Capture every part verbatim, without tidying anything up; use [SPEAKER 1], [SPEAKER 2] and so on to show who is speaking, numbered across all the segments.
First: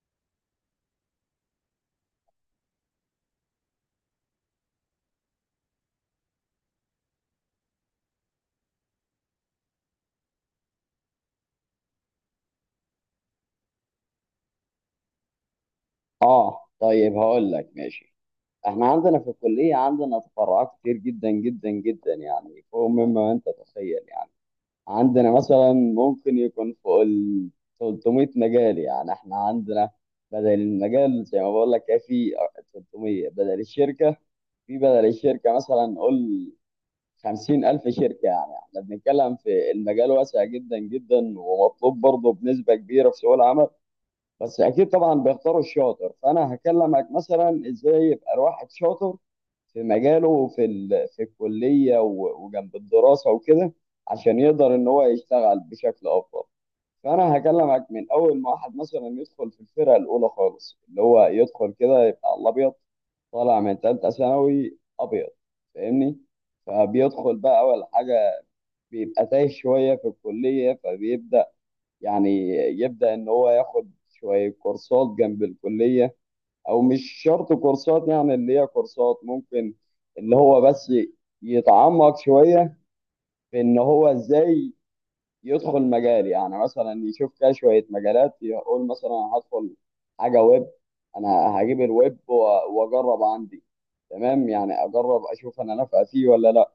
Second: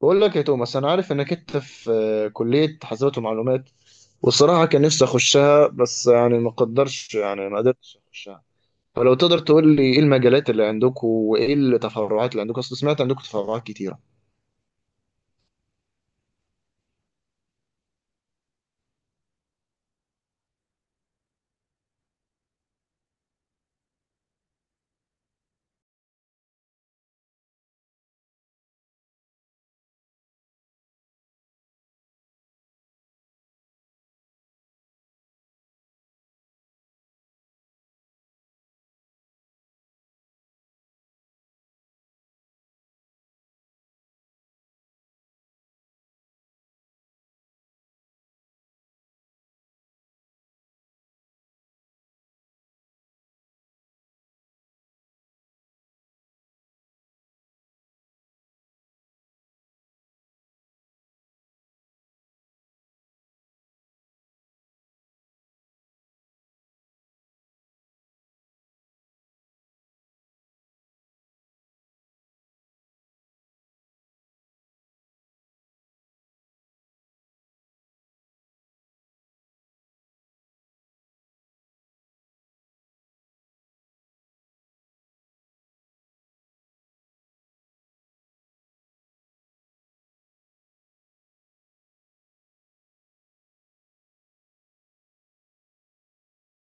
[SPEAKER 1] بقول لك يا توماس، انا عارف انك انت في آه، كلية حاسبات ومعلومات. والصراحة كان نفسي اخشها، بس يعني ما قدرش يعني ما قدرتش اخشها. فلو تقدر تقول لي ايه المجالات اللي عندكم وايه التفرعات اللي عندكم، اصل سمعت عندكم تفرعات كتيرة،
[SPEAKER 2] اه طيب هقول لك ماشي. احنا عندنا في الكلية عندنا تفرعات كتير جدا جدا جدا، يعني فوق مما انت تتخيل. يعني عندنا مثلا ممكن يكون فوق ال تلت ميت مجال. يعني احنا عندنا بدل المجال زي ما بقول لك كده في ثلاث مئة بدل الشركة. في بدل الشركة مثلا قول خمسين الف شركة. يعني احنا بنتكلم في المجال واسع جدا جدا، ومطلوب برضه بنسبة كبيرة في سوق العمل. بس اكيد طبعا بيختاروا الشاطر. فانا هكلمك مثلا ازاي يبقى الواحد شاطر في مجاله، في ال... في الكليه، و... وجنب الدراسه وكده، عشان يقدر ان هو يشتغل بشكل افضل. فانا هكلمك من اول ما واحد مثلا يدخل في الفرقه الاولى خالص، اللي هو يدخل كده يبقى على الابيض، طالع من ثالثه ثانوي ابيض. فاهمني؟ فبيدخل بقى اول حاجه بيبقى تايه شويه في الكليه، فبيبدا يعني يبدأ إن هو ياخد شوية كورسات جنب الكلية، أو مش شرط كورسات، يعني اللي هي كورسات ممكن اللي هو بس يتعمق شوية في إن هو إزاي يدخل مجال. يعني مثلا يشوف كده شوية مجالات، يقول مثلا أنا هدخل حاجة ويب، أنا هجيب الويب و- وأجرب عندي، تمام؟ يعني أجرب أشوف أنا نافع فيه ولا لأ.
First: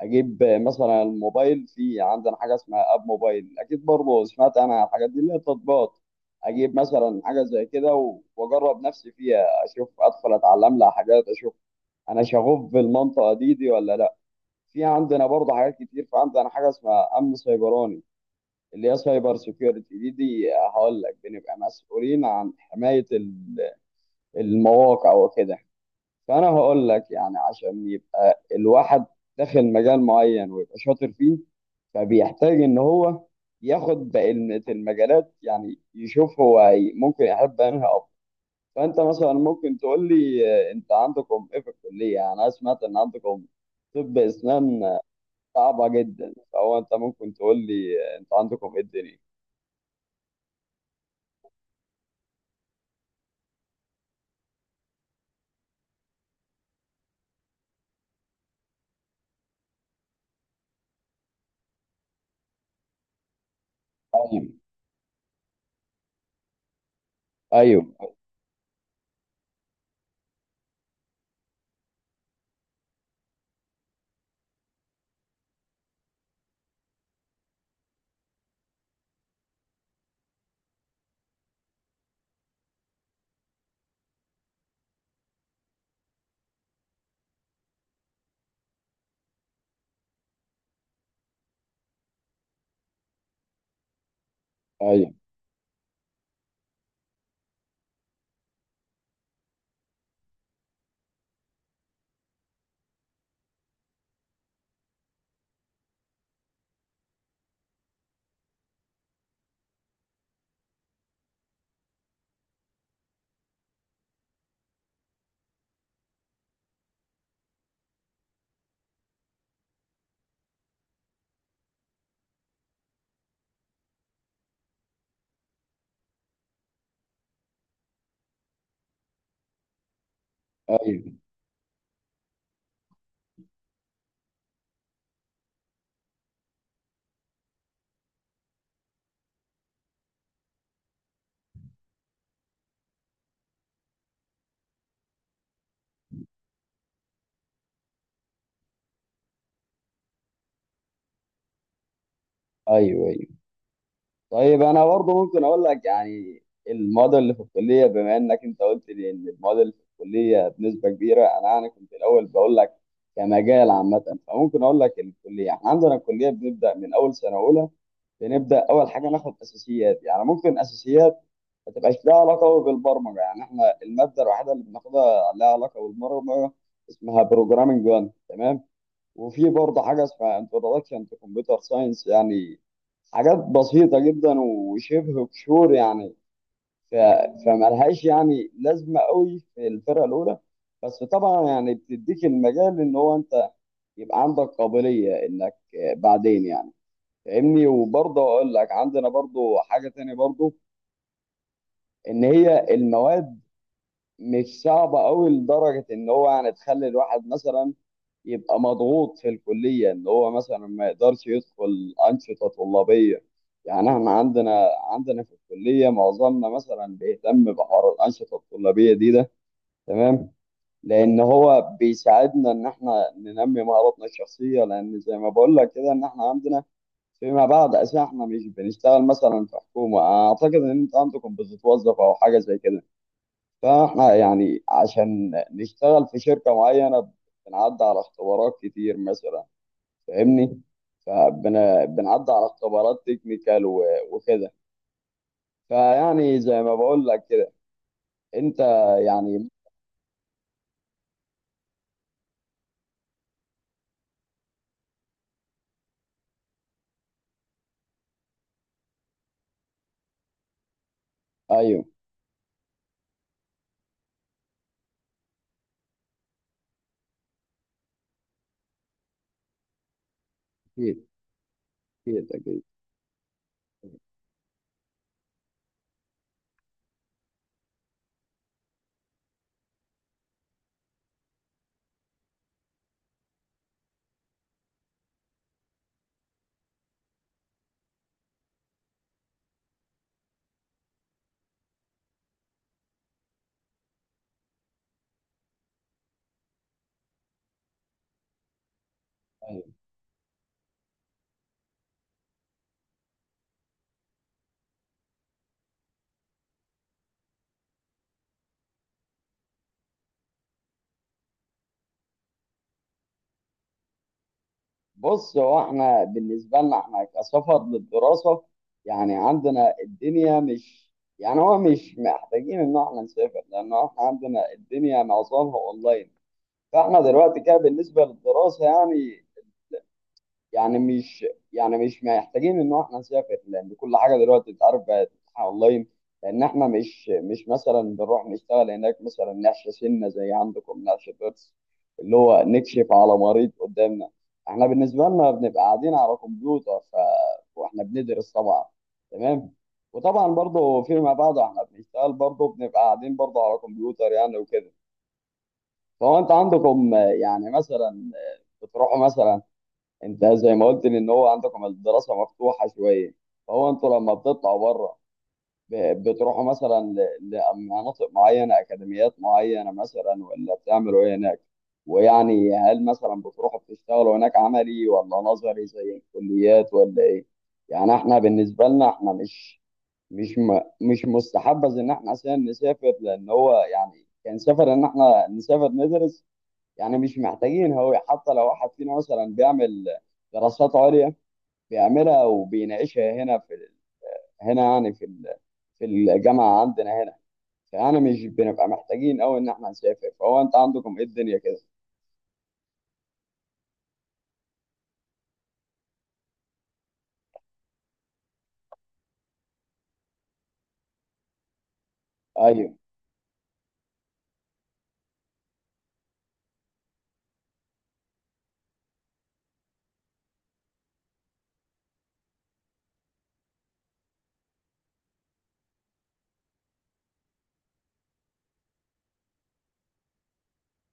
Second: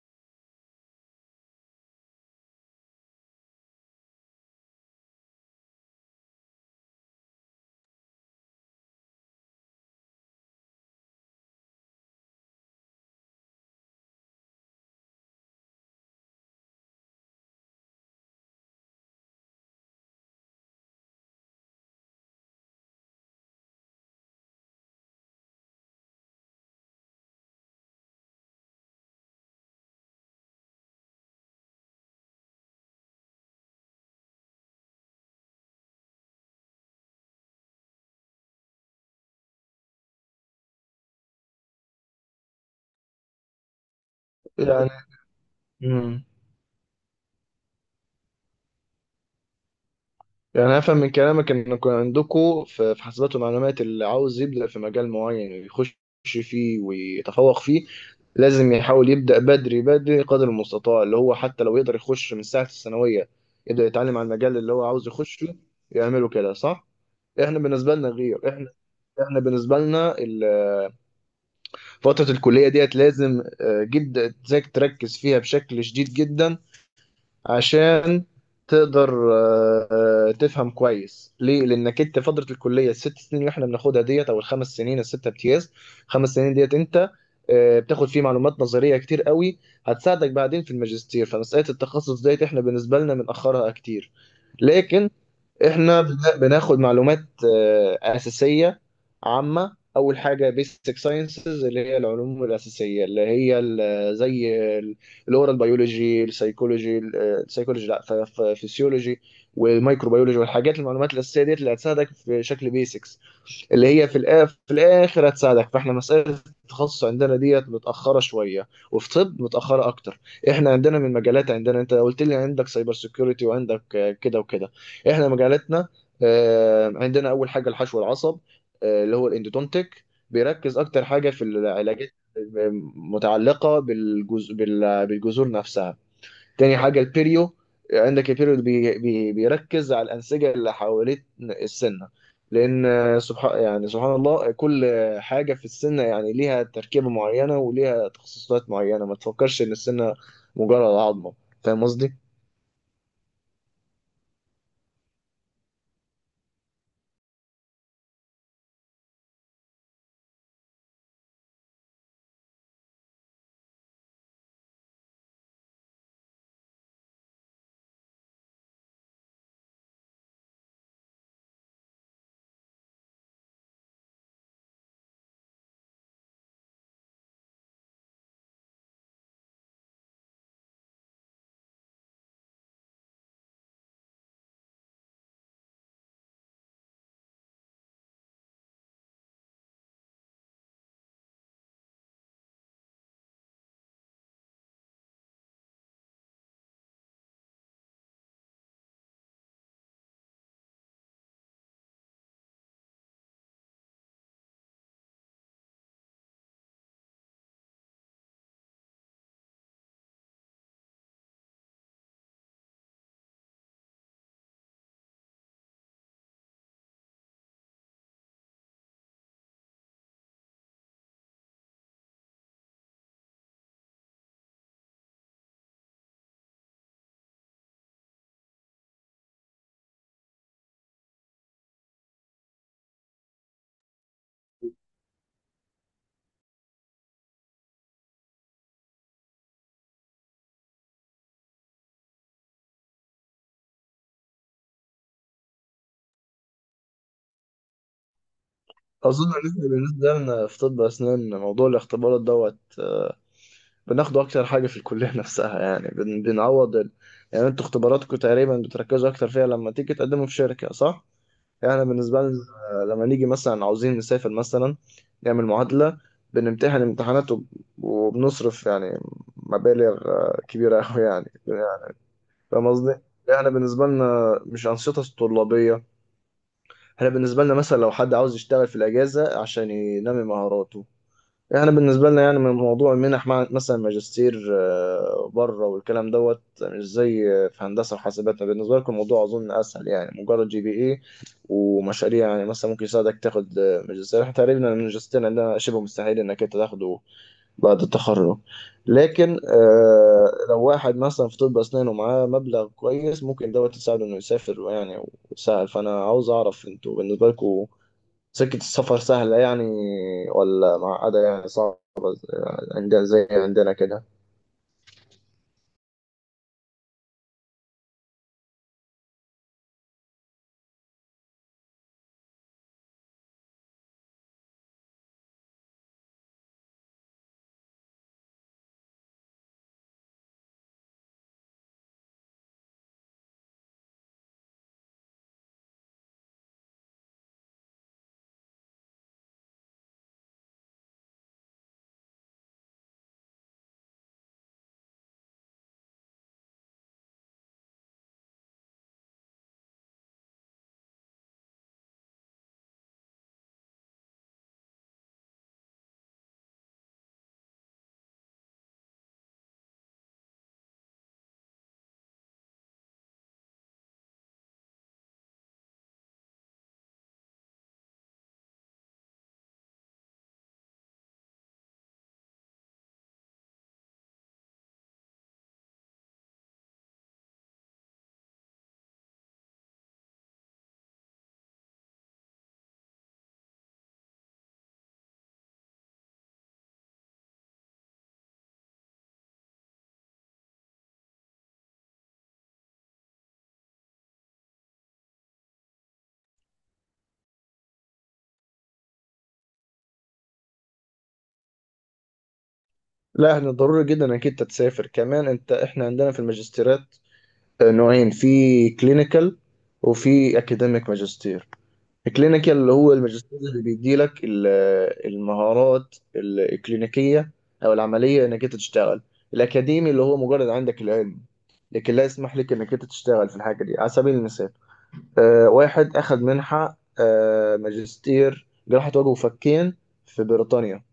[SPEAKER 2] اجيب مثلا الموبايل. في عندنا حاجه اسمها اب موبايل، اكيد برضه سمعت انا عن الحاجات دي اللي هي التطبيقات. اجيب مثلا حاجه زي كده و- واجرب نفسي فيها، اشوف ادخل اتعلم لها حاجات، اشوف انا شغوف بالمنطقه دي دي ولا لا. في عندنا برضه حاجات كتير، فعندنا حاجه اسمها امن سيبراني، اللي هي سايبر سيكيورتي. دي دي هقول لك بنبقى مسؤولين عن حمايه ال- المواقع وكده. فانا هقول لك يعني عشان يبقى الواحد داخل مجال معين ويبقى شاطر فيه، فبيحتاج ان هو ياخد بقية المجالات، يعني يشوف هو هي- ممكن يحب انهي اكتر. فانت مثلا ممكن تقول لي، آه، انت عندكم ايه في الكليه؟ يعني انا سمعت ان عندكم طب اسنان
[SPEAKER 1] يعني.
[SPEAKER 2] آه، صعبه
[SPEAKER 1] مم.
[SPEAKER 2] جدا. فهو انت ممكن تقول لي، آه، انت عندكم ايه الدنيا.
[SPEAKER 1] يعني أنا أفهم من كلامك إنكم عندكم في في حاسبات ومعلومات اللي عاوز يبدأ في مجال معين ويخش فيه ويتفوق فيه لازم يحاول يبدأ بدري بدري قدر المستطاع، اللي هو حتى لو يقدر يخش من ساعة الثانوية يبدأ يتعلم على المجال اللي هو عاوز يخشه، يعمله كده، صح؟ إحنا بالنسبة
[SPEAKER 2] ايوه،
[SPEAKER 1] لنا غير. إحنا إحنا بالنسبة لنا ال- فترة الكلية ديت لازم آه، جدا إنك تركز فيها بشكل شديد جدا عشان تقدر آه، آه، تفهم كويس. ليه؟ لانك انت فتره الكليه الست سنين اللي احنا بناخدها ديت، او الخمس سنين، السته امتياز، خمس سنين ديت انت آه، بتاخد فيه معلومات نظريه كتير قوي هتساعدك بعدين في الماجستير. فمساله التخصص ديت احنا بالنسبه لنا بنأخرها كتير. لكن
[SPEAKER 2] ايوه،
[SPEAKER 1] احنا بن- بناخد معلومات آه، أساسية عامة. أول حاجة بيسك ساينسز اللي هي العلوم الأساسية، اللي هي ال- زي الأورال بيولوجي، السيكولوجي السيكولوجي لا، فسيولوجي، والميكروبيولوجي والحاجات المعلومات الأساسية ديت اللي هتساعدك في شكل بيسك، اللي هي في الآ- في الاخر هتساعدك. فاحنا مساله التخصص عندنا ديت متاخره شويه، وفي طب متاخره اكتر. احنا عندنا من مجالات، عندنا انت قلت لي عندك سايبر سيكيورتي وعندك آه، كده وكده. احنا مجالاتنا آه، عندنا اول حاجه الحشو العصب، آه، اللي هو الاندودونتيك، بيركز اكتر
[SPEAKER 2] ايوه،
[SPEAKER 1] حاجه في العلاجات متعلقه بالجز... بال- بالجذور نفسها. تاني حاجة البيريو. عندك البيريو بي بي بيركز على الأنسجة اللي حوالين السنة، لأن سبحان يعني سبحان الله، كل حاجة في السنة يعني ليها تركيبة معينة وليها تخصصات معينة. ما تفكرش إن السنة مجرد عظمة، فاهم قصدي؟
[SPEAKER 2] ايوه، أيوه. طيب انا برضه ممكن اقول لك يعني المواد اللي في الكليه، بما انك انت قلت لي ان المواد اللي في الكليه بنسبه كبيره انا يعني كنت الاول بقول لك كمجال عامه، فممكن اقول لك الكليه. احنا عندنا الكليه بنبدا من اول سنه اولى، بنبدا اول حاجه ناخد اساسيات. يعني ممكن اساسيات ما تبقاش لها علاقه قوي بالبرمجه. يعني احنا الماده الوحيده اللي بناخدها لها علاقه بالبرمجه اسمها بروجرامنج واحد، تمام؟ وفي برضه حاجه اسمها انتروداكشن تو كمبيوتر ساينس. يعني حاجات بسيطة جدا وشبه قشور يعني، ف... فملهاش يعني لازمة قوي في الفرقة الأولى. بس طبعا يعني بتديك المجال إن هو أنت يبقى عندك قابلية إنك بعدين يعني، فاهمني؟ وبرضه أقول لك عندنا برضه حاجة تانية برضه، إن هي المواد مش صعبة قوي لدرجة إن هو يعني تخلي الواحد مثلا يبقى مضغوط في الكلية، اللي هو مثلا ما يقدرش يدخل أنشطة طلابية. يعني احنا عندنا عندنا في الكلية معظمنا مثلا بيهتم بحوار الأنشطة الطلابية دي ده، تمام؟ لأن هو بيساعدنا إن احنا ننمي مهاراتنا الشخصية، لأن زي ما بقول لك كده إن احنا عندنا فيما بعد أساسا احنا مش بنشتغل مثلا في حكومة. أعتقد إن أنت عندكم بتتوظف أو حاجة زي كده، فاحنا يعني عشان نشتغل في شركة معينة بنعدي على اختبارات كتير مثلا، فاهمني؟ فبنعدي على اختبارات تكنيكال و- وكده. فيعني زي ما بقول لك كده انت
[SPEAKER 1] أظن
[SPEAKER 2] يعني،
[SPEAKER 1] إن إحنا بالنسبة لنا في طب أسنان موضوع الاختبارات دوت آه، بناخده أكتر حاجة في الكلية نفسها، يعني بن- بنعوض ال... يعني أنتوا اختباراتكم تقريبا بتركزوا أكتر فيها لما تيجي تقدموا في شركة، صح؟ يعني
[SPEAKER 2] ايوه،
[SPEAKER 1] أنا بالنسبة لنا آه، لما نيجي مثلا عاوزين نسافر مثلا، نعمل معادلة، بنمتحن امتحانات وب- وبنصرف، يعني مبالغ آه، كبيرة أوي
[SPEAKER 2] اكيد،
[SPEAKER 1] يعني،
[SPEAKER 2] اكيد، اكيد،
[SPEAKER 1] فاهم قصدي؟ يعني احنا بالنسبة لنا مش أنشطة طلابية. احنا بالنسبة لنا مثلا لو حد عاوز يشتغل في الأجازة عشان ينمي مهاراته، احنا بالنسبة لنا يعني من موضوع المنح، مع مثلا ماجستير آه، بره والكلام دوت، مش زي في هندسة وحاسبات. بالنسبة لكم الموضوع أظن أسهل، يعني مجرد جي بي اي ومشاريع يعني، مثلا ممكن يساعدك تاخد آه، ماجستير. احنا تقريبا الماجستير عندنا شبه مستحيل إنك أنت تاخده بعد التخرج. لكن
[SPEAKER 2] ايوه.
[SPEAKER 1] آه، لو واحد مثلا في طب أسنان ومعاه مبلغ كويس ممكن دوت يساعده إنه يسافر يعني، ويسهل. فأنا عاوز أعرف أنتوا بالنسبة لكم سكة السفر سهلة يعني، ولا معقدة يعني صعبة عندنا زي عندنا كده؟
[SPEAKER 2] بص، هو احنا بالنسبه لنا احنا كسفر للدراسه، يعني عندنا الدنيا مش، يعني هو مش محتاجين ان احنا نسافر، لان احنا عندنا الدنيا معظمها اونلاين. فاحنا دلوقتي كده بالنسبه للدراسه يعني، يعني مش يعني مش محتاجين ان احنا نسافر، لان كل حاجه دلوقتي اتعرف بقت اونلاين. لان احنا مش مش مثلا بنروح نشتغل هناك مثلا، نحشي سنه زي عندكم، نحشي ضرس، اللي هو نكشف على مريض قدامنا. احنا بالنسبه لنا بنبقى قاعدين على كمبيوتر ف... واحنا بندرس طبعا، تمام؟ وطبعا برضه فيما بعد احنا بنشتغل برضه، بنبقى قاعدين برضه على كمبيوتر يعني وكده. فهو انت عندكم آه، يعني مثلا بتروحوا مثلا، انت زي ما قلت لي ان هو عندكم الدراسه مفتوحه شويه. فهو انتوا لما بتطلعوا بره ب- بتروحوا مثلا ل- لمناطق معينه، اكاديميات معينه مثلا، ولا بتعملوا ايه هناك؟ ويعني هل مثلا بتروحوا بتشتغلوا هناك عملي ولا نظري زي الكليات ولا ايه؟ يعني احنا بالنسبه لنا احنا مش مش م... مش مستحبذ ان احنا عشان نسافر، لان هو يعني كان سفر ان احنا نسافر ندرس يعني. مش محتاجين، هو حتى لو واحد فينا مثلا بيعمل دراسات عليا بيعملها وبيناقشها هنا في ال- هنا، يعني في ال- في الجامعة عندنا هنا. فأنا مش بنبقى محتاجين أوي إن إحنا نسافر. فهو أنت عندكم إيه الدنيا كده؟
[SPEAKER 1] لا، احنا ضروري جدا انك انت تسافر كمان. انت احنا عندنا في الماجستيرات نوعين: في كلينيكال وفي اكاديميك ماجستير. الكلينيكال اللي
[SPEAKER 2] أيوه،
[SPEAKER 1] هو الماجستير اللي بيديلك ال- المهارات الكلينيكية او العملية انك انت تشتغل. الاكاديمي اللي هو مجرد عندك العلم، لكن لا يسمح لك انك انت تشتغل في الحاجة دي. على سبيل المثال، آه، واحد اخذ منحة آه، ماجستير جراحة وجه وفكين في بريطانيا،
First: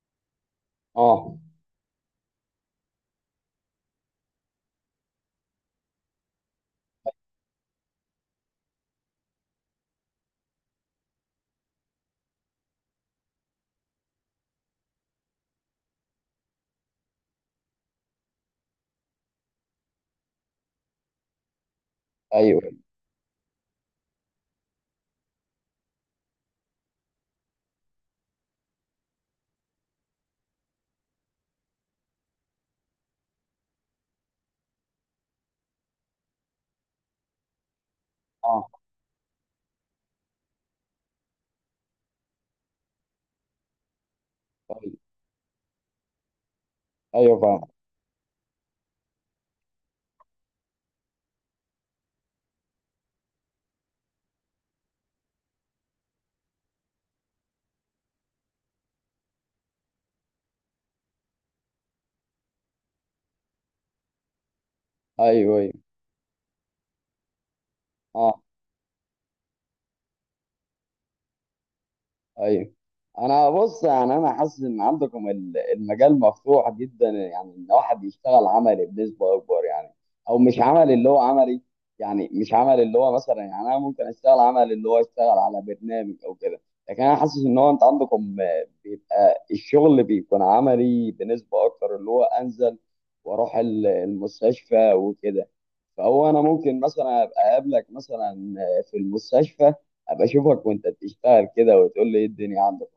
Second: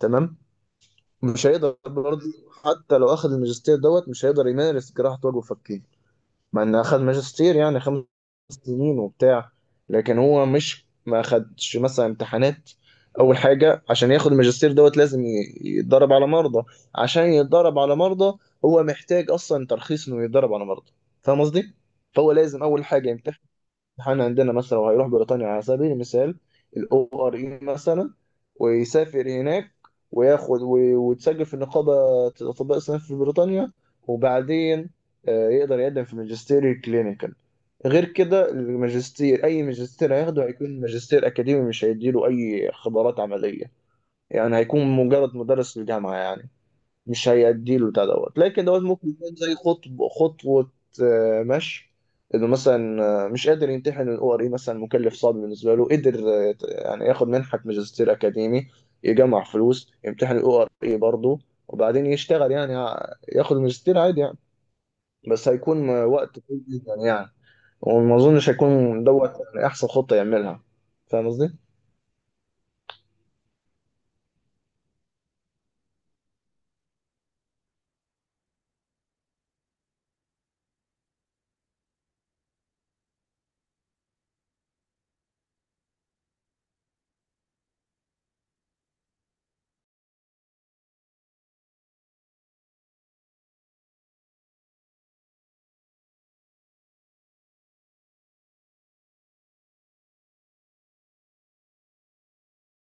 [SPEAKER 1] تمام.
[SPEAKER 2] أه،
[SPEAKER 1] مش هيقدر برضه، حتى لو اخذ الماجستير دوت مش هيقدر يمارس جراحة وجه وفكين، مع ان اخذ ماجستير يعني خمس سنين وبتاع. لكن هو مش ما اخدش مثلا امتحانات. اول حاجة عشان ياخد الماجستير دوت لازم ي- يتدرب على مرضى. عشان يتدرب على مرضى، هو محتاج اصلا ترخيص انه يتدرب على مرضى، فاهم قصدي؟ فهو
[SPEAKER 2] أيوه،
[SPEAKER 1] لازم اول حاجة يمتحن. احنا عندنا مثلا لو هيروح بريطانيا على سبيل المثال، الاو ار اي مثلا، ويسافر هناك وياخد و- ويتسجل في نقابة أطباء أسنان في بريطانيا، وبعدين آه، يقدر يقدم في ماجستير كلينيكال. غير كده
[SPEAKER 2] أه،
[SPEAKER 1] الماجستير، أي ماجستير هياخده هيكون ماجستير أكاديمي، مش هيديله أي خبرات عملية، يعني
[SPEAKER 2] أيوه،
[SPEAKER 1] هيكون مجرد مدرس في الجامعة يعني، مش
[SPEAKER 2] أيوه، فاهم،
[SPEAKER 1] هيأديله بتاع دوت. لكن دوت ممكن يكون زي خطب خطوة آه، مشي، انه مثلا آه، مش قادر يمتحن الاو ار اي مثلا، مكلف صعب بالنسبه له، قدر آه، يت- يعني ياخد منحه ماجستير اكاديمي، يجمع فلوس، يمتحن الاو ار اي برضه، وبعدين يشتغل يعني، ع- ياخد ماجستير عادي يعني. بس
[SPEAKER 2] أيوه، أيوه،
[SPEAKER 1] هيكون آه، وقت طويل جدا يعني، وما
[SPEAKER 2] آه،
[SPEAKER 1] اظنش هيكون دوت يعني احسن خطه يعملها، فاهم قصدي؟
[SPEAKER 2] ايوه. انا بص، يعني انا حاسس ان عندكم ال- المجال مفتوح جدا، يعني ان واحد يشتغل عملي بنسبه اكبر يعني. او مش عملي اللي هو عملي، يعني مش عملي اللي هو مثلا، يعني انا ممكن اشتغل عملي اللي هو اشتغل على برنامج او كده. لكن انا حاسس ان هو انت عندكم آه، بيبقى الشغل بيكون عملي بنسبه اكتر اللي هو انزل واروح ال- المستشفى وكده. فهو انا ممكن مثلا ابقى اقابلك مثلا آه، في المستشفى، ابقى اشوفك وانت بتشتغل كده وتقول لي ايه الدنيا عندك،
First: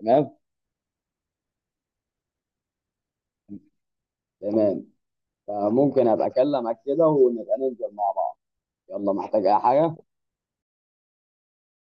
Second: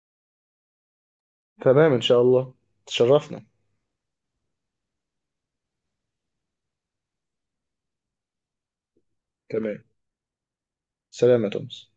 [SPEAKER 2] تمام؟
[SPEAKER 1] تمام ان شاء الله، تشرفنا.
[SPEAKER 2] تمام. فممكن ابقى اكلمك كده، ونبقى ننزل مع بعض. يلا، محتاج اي
[SPEAKER 1] تمام،
[SPEAKER 2] حاجه.
[SPEAKER 1] سلام يا توماس.